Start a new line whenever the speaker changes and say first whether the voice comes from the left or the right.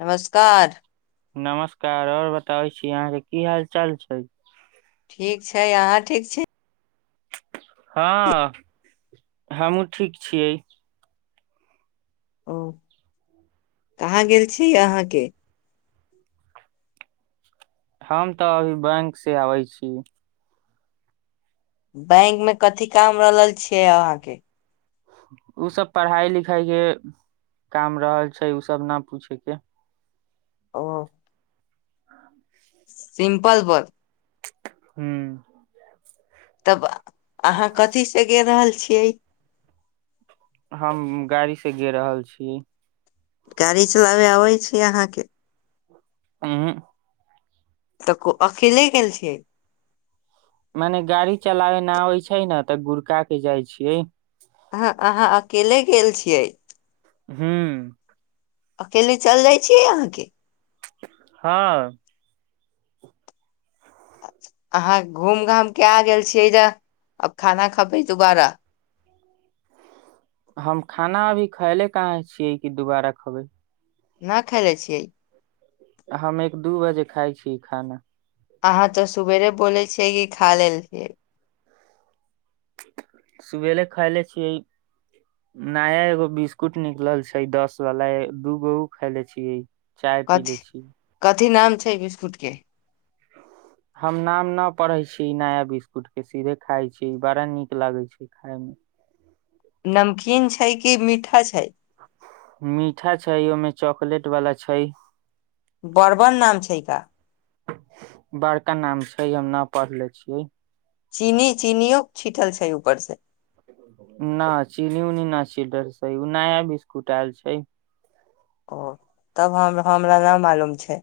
left: नमस्कार
right: नमस्कार और बताबै छी अहाँकेँ की हाल चाल छै
left: ठीक छै अहाँ ठीक छी
right: हँ [inaudible] हमहुँ ठीक छियै
left: ओ [inaudible] कहाँ गेल छी अहाँकेँ
right: हम तऽ अभी बैंक से आबै छी
left: बैंक में कथी काम रहल छै अहाँके
right: उ सब पढ़ाई लिखाई के काम रहल छै उ सब नऽ पूछे के
left: ओ
right: [inaudible]
left: सिम्पल पर
right: हू
left: तब अहाँ कथी से गेल रहल छियै
right: हम गाड़ी से गे रहल छिये
left: गाड़ी चलाबे आबै छै अहाँके
right: उहूँ
left: तऽ को अकेले गेल छियै
right: माने गाड़ी चलाबे नऽ आबै छै ने तऽ गुड़का के जाइ छियै
left: अहाँ अकेले गेल छियै
right: हूँ
left: अकेले चल जाइ छीयै अहाँके
right: हँ
left: अहाँ घूम घाम कऽ आ गेल छियै यऽ आब खाना खबै दुबारा
right: हम खाना अभी खायले कहाँ छियै कि दुबारा खबै
left: ना खइलै छिये
right: हम एक दू बजे खाय छी खाना
left: अहाँ तऽ सुबेरे बोलै छियै कि खा लेल छियै
right: सुबेरे खायले छियै नया एगो बिस्कुट निकलल छै दस वाला दूगो उ खईले छीयै चाय पी
left: कथी
right: ले छी
left: कथी नाम छै बिस्कुटके
right: [unintelligible] हम नाम नऽ पढ़े छी नया बिस्कुट के सीधे खाय छी ई बड़ा नीक लगे छै खाय मे
left: नमकीन छै कि मीठा छै
right: मीठा छै ओहिमे चॉकलेट वाला छै
left: बर्बन नाम छै का
right: बड़का नाम छै हम नऽ पढ़ले छिये
left: चीनी चीनीओ छिठल छै ऊपर से
right: न चीनी उऊनी नऽ छिटल छै उ नया बिस्कुट आयल छै
left: ओ तब हम हमरा नइ मालूम छैय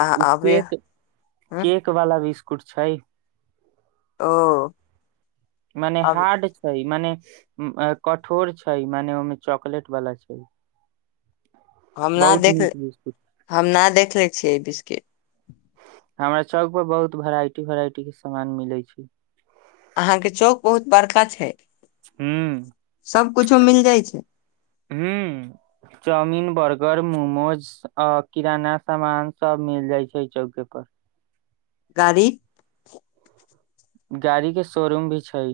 left: आ
right: उ
left: अभी
right: केक
left: हम्म,
right: केक वाला बिस्कुट छै
left: ओ
right: मने
left: अब
right: हार्ड छै मने कठोर छै मने ओहिमे चॉकलेट वाला छै
left: हम ना
right: बहुत
left: देख
right: नीक बिस्कुट
left: हम ना देखलै छियै ई बिस्किट
right: हमरा चौक पर बहुत वेराइटी वेराइटी कऽ सामान मिलै छै
left: अहांके चौक बहुत बड़का छैय
right: हूँ,
left: मिल जाइ छै
right: हूँ चाउमिन बर्गर मोमोज अ किराना सामान सब मिल जाइ छै चौके पर
left: गाड़ी
right: गाड़ी कऽ शोरूम भी छै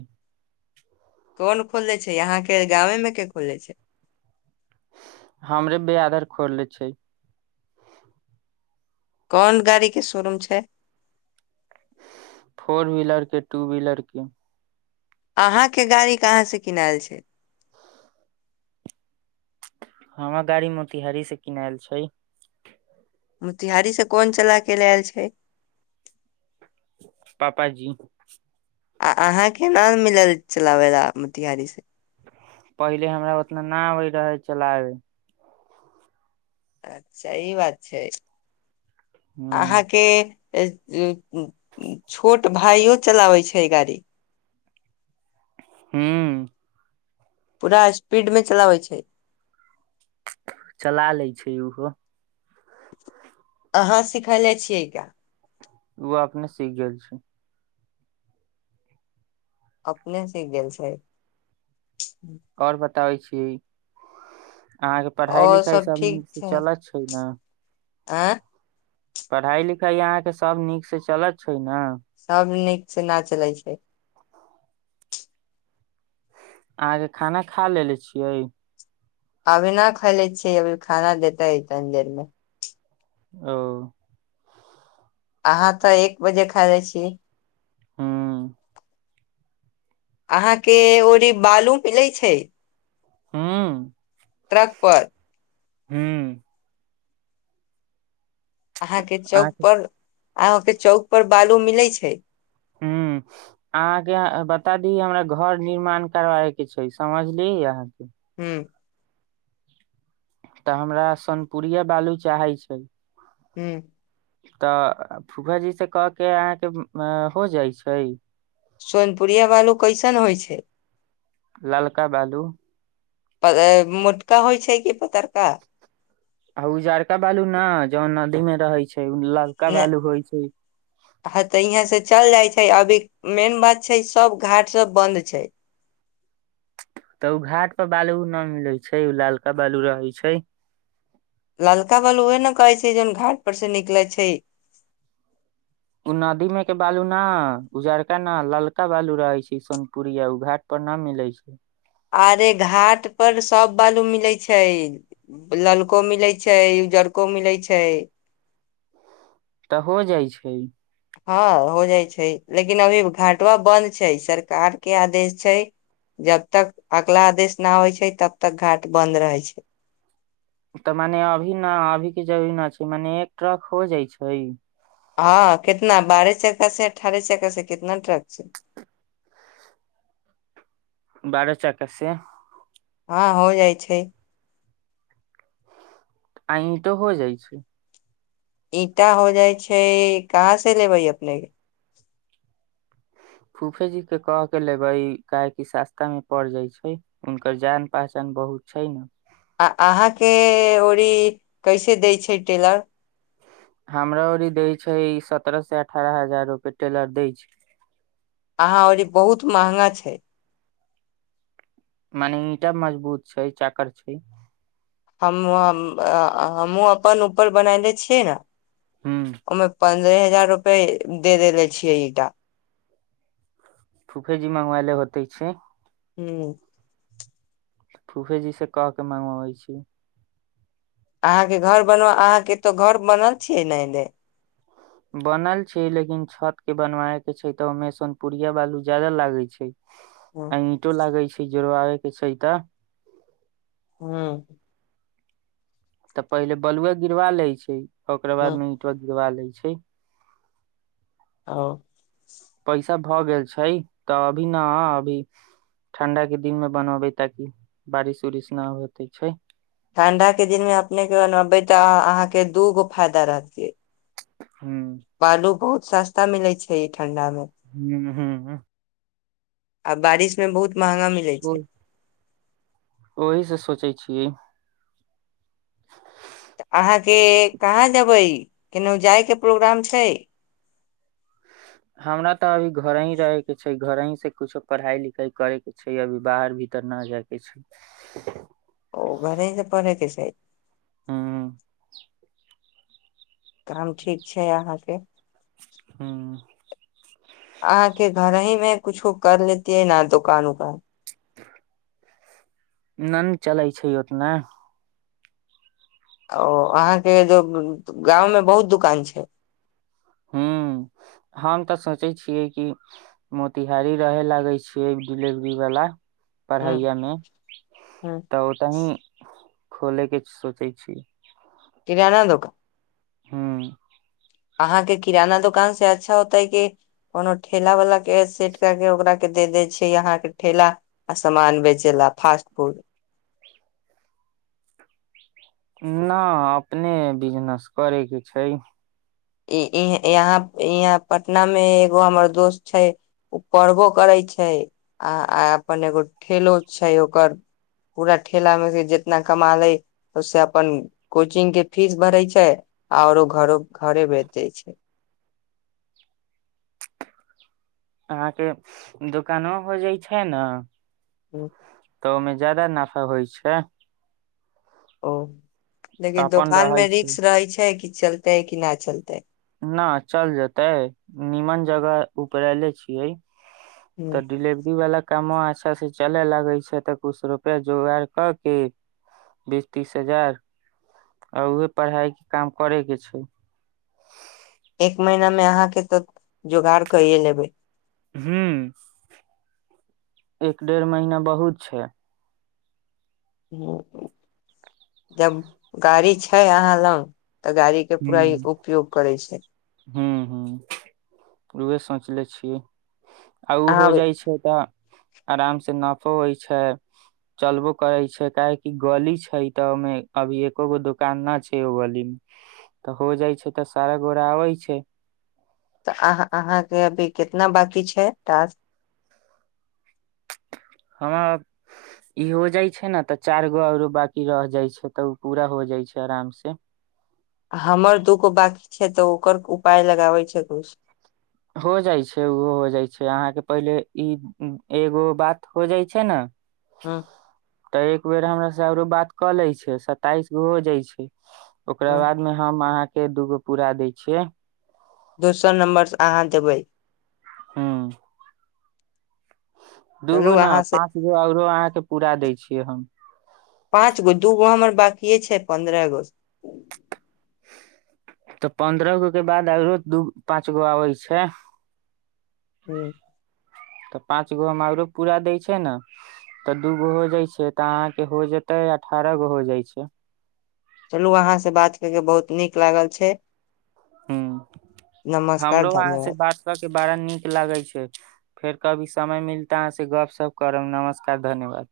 left: कोन खोलले छै अहाँकेँ गाँव मे केँ खोले छै
right: हमरे बेरादर खोलले छै
left: कोन गाड़ी केँ शोरूम छै
right: फोर व्हीलर केँ टू व्हीलर केँ
left: अहाँ केँ गाड़ी कहाँ से किनैल छै
right: हमरा गाड़ी मोतिहारी से किनैल छै
left: मोतिहारी से कोन चला केँ लैल छै
right: पापा जी
left: आ अहाँकेँ ना मिलल चलाबे ला मोतिहारी से
right: पहिले हमरा उतना ना आबे रहे चलाबे
left: अच्छा ई बात छै [inaudible]
right: ह
left: अहाँकेँ [inaudible] छोट भाययो चलाबे छै गाड़ी
right: हू
left: पूरा स्पीड में चलाबै छै
right: चला लै छै उहो
left: अहाँ सिखले छियै का
right: उऽ अपने सीख गेल छै
left: अपने सीख गेल छै [inaudible]
right: और बताबै छियै [inaudible] अहाँ केँ पढ़ाई
left: और
right: लिखाई सब
left: ठीक
right: नीक से
left: छै
right: चलै छै न
left: [unintelligible]
right: पढ़ाई लिखाई अहाँकेँ सब नीक से चलै छै न
left: सब नीक स नै चलै छै
right: अहाँकेँ खाना खा लेलेे छियै
left: अभी न खायले छियै अभी खाना देतै तनी देर मे
right: ओ
left: अहाँ तऽ एक बजे खा लै छिय
right: हुँ
left: अहाँकेँ ओरीे बालू मीलै छै
right: हू
left: ट्रक पर
right: हूँ
left: अहाँकेँ चौक
right: अहाँके
left: पर अहाँकेँ चौक पर बालू मिले छै
right: हूँ अहाँकेँ बता दी हमरा घर निर्माण करवै केँ छै समझलिय अहाँकेँ
left: हूँ
right: तऽ हमरा सोनपुरिया बालू चाहै छै
left: हूँ
right: तऽ फूफा जी से कह केँ अहाँकेँ हो जाइ छै
left: सोनपुरिया बालू कैसन होइ छै
right: ललका बालू
left: मोटका होइ छै कि पतरका
right: [inaudible] आ उजड़का बालू ना जौ नदी मे रहै छै ललका बालू होइ छै
left: हेतै सऽ चल जाइ छै अभी मेन बात छै सब घाट सब बंन्द छै
right: तऽ ओ घाट पर बालू न मिले छै उऽ लालका बालू रहै छै
left: ललका बालू उहे न कहै छै जौन घाट पर से निकलै छै
right: ओ नदी मे के बालू न, उजरका ना, ललका बालू रहे छै सोनपुरया उ घाट पर ना मिलै छै
left: आरे घाट पर सब बालू मिलै छै ललको मिलैत छै उज्जरको मिलै छै
right: तऽ हो जाइ छै
left: हँ हो जाइ छै लेकिन अभी घाटवा बंन्द छै सरकार कऽ आदेश छै जब तक अगला आदेश नऽ आबे छै तब तक घाट बन्द रहै छै
right: तऽ मने अभी न अभी के जरूरी न छै मने एक ट्रक हो जाइ छै
left: हँ कितना बारह चक्का से अठारह चक्का से कितना ट्रक छै
right: बारह चक्का से
left: हँ हो जाइ छै
right: आ ईटो हो जाइ छैय
left: ईंटा हो जाइ छै कहाँ से लेबै अपने
right: फूफे जी कऽ कह कऽ लेबै कियाकि सस्ता में पड़ जाय छै हुनकर जान पहचान बहुत छै नऽ
left: आ अहाँके ओरी कैसे दै छै टेलर
right: हमरा ओरी दै छै सत्ररह से अठारह हजार रूपे टेलर दै छै
left: आहाँ औरी बहुत महंगा छैय
right: माने ईटा मजबूत छै चाकर छै
left: हम हमहुँ अपन ऊपर बनले छियै नऽ
right: हूँ
left: ओहिमे पन्द्रह हजार रुपये दे देेने छियै ईटा
right: फूफे जी मंगवाइले होते छै
left: हूँ
right: फूफेजी सऽ कह के मंगगवाबै छी
left: अहाँ के घर बन अहाँ के तो घर बनल छीयै नऽ अनेइ
right: बनल छै लेकिन छत के बनवाय के छै तऽ ओमे सोन पुुरिया बालू ज्यादा लागे छै
left: हूँ
right: आ ईंटो लागे छै जोड़वाबे कऽ छै तऽ
left: हू
right: तऽ पहिले बलुए गिरवा लै छै ओकरा बाद मे ईंटो गिरवा लै छै
left: ओ
right: पैसा भऽ गेल छै तऽ अभी नऽ अभी ठंडा के दिन में बनाबय ताकि बारिश उरिश नऽ होते छै
left: ठंडा के दिन में अपने के बनबे तऽ अहाँ कऽ दूगो फायदा रहतियै
right: हूँ
left: बालू बहुत सस्ता मिलै छै ई ठंडा मऽ
right: हूँ हूँ
left: आ बारिश मे बहुत महँगा मिलै छैय
right: ओहि से सोचै छियै
left: तऽ अहाँके कहाँ जेबै केनहु जायके प्रोग्राम छै
right: हमरा तऽ अभी घरही रहे कऽ छै घर ही से कुछो पढ़ाई लिखाई करे के छै अभी बाहर भीतर नऽ जायके छै
left: ओ घरहि से पढै के छै
right: ह
left: काम ठीक छै अहाँके
right: हूँ
left: अहाँके घर ही में कुछो कर लेतीयै नऽ दोकान उकान
right: नहि चलै छै ओतना
left: ओ अहाँ के जो गाँंव में बहुत दुकान छै
right: हूँ, हम तऽ सोचै छियै कि मोतिहारी रहे लागे छियै डिलेवरी वाला
left: हूँ
right: पढ़ैया मे
left: हूँ
right: तऽ ओतही खोले कऽ सोचै छिये
left: किराना दोकान
right: हूँ
left: अहाँके किराना दुोकान सऽ अच्छा होतय कि कोनो ठेला वालला कऽ सेट कऽ के ओकरा के दे देै छै अहाँ के ठेला अ सामान बेचै ला फासस्ट फूड
right: नऽ अपने बिजनेस करय कऽ छैय
left: इ यहाँ यहाँ पटना मऽ एगो हमर दोस्त छै ओ पढ़बो करै छै आ अपन एगो ठेलो छैय ओकर पूरा ठेला मे से जितना कमा ले ओे अपन कोचिंग के फीस भरे छै आऔरो घरो घरे भेज दै छै
right: अहाँके दुोकानो हो जाइ छै नऽ
left: हू
right: तऽ ओहिमे ज्यादा नफा होइ छै
left: ओ लेकिन
right: अपन
left: दोकान मऽ
right: रहै छै
left: रिस्क रहै छै कि चलते कि नहि चलतै
right: नऽ चल जेते नीमन जगह उपरेले छियै
left: ह
right: तऽ डिलेवरी वाला कामो अच्छा सऽ चले लागै छै तऽ कुछ रुपआ जोगाार कऽ के बीस तीस हजार आ उहे पढ़ाई के काम करे के छै
left: एक महिीना में अहाँ के तऽ जोगाड़ कैेये लेबे
right: हू एक डेढ़ महिना बहुत छैय
left: जब गाड़ी छै अहाँ लग तऽ गाड़ी के पूरा उपयोग करै छै
right: हू हू उहै सोचले छियै आ ओ
left: अहाँ
right: हो जाइ छै तऽ आराम से नफो होइ छै चलबो करै छै काहेकि गली छै तऽ ओहिमे अभी एकोगो दुकान नऽ छै ओ गली मे तऽ हो जाइ छै तऽ सारा गोड़ आबै छैय
left: तऽ अहाँ अहाँके अभी कितना बाकी छै टास्क
right: हमर ई हो जाय छै ने ते चार गो आऔरो बाकी रह जाय छै तऽ उ पूरा हो जाय छै आराम से
left: हमर दूगो बकी छै तऽ ओकर उपाय लगाबै छै किछ
right: हो जाइ छै ओहो हो जाइ छै अहाँके पहिले ई एगो बात हो जाइ छै नऽ
left: ह
right: तऽ एक बेर हमरा से आरो बात कऽ ले छै सताईस गो हो जाइ छै ओकरा
left: ह
right: बाद मे हम अहाँ कऽ दूगो पूरा दय छियै
left: दोसर नम्बरसँ अहाँ देबै
right: हू
left: चलू
right: दूगो ने
left: अहाँ से
right: पाँच गो आओरो अहाँके पूरा दै छियै हम
left: पाँच गो दूगो हमर बाकिे छै पंन्द्रह गो
right: तऽ पंद्रह गो के बाद आरो दू पांच गो आबे छै
left: हू
right: तऽ पाँच गो हम आरो पूरा दै छै ने तऽ दूगो हो जाइ छै तऽ अहाँ के हो जेते अठारह गो हो जाइ छै
left: चलू अहाँ से बात कर केँ बहुत नीक लागल छै
right: हू [inaudible]
left: नमस्कार
right: हमरो अहाँ
left: धन्यवाद
right: से बात कर केँ बारा नीक लागै छै फेर कभी समय मिलतै अहाँ से गपशप करब नमस्कार धन्यवाद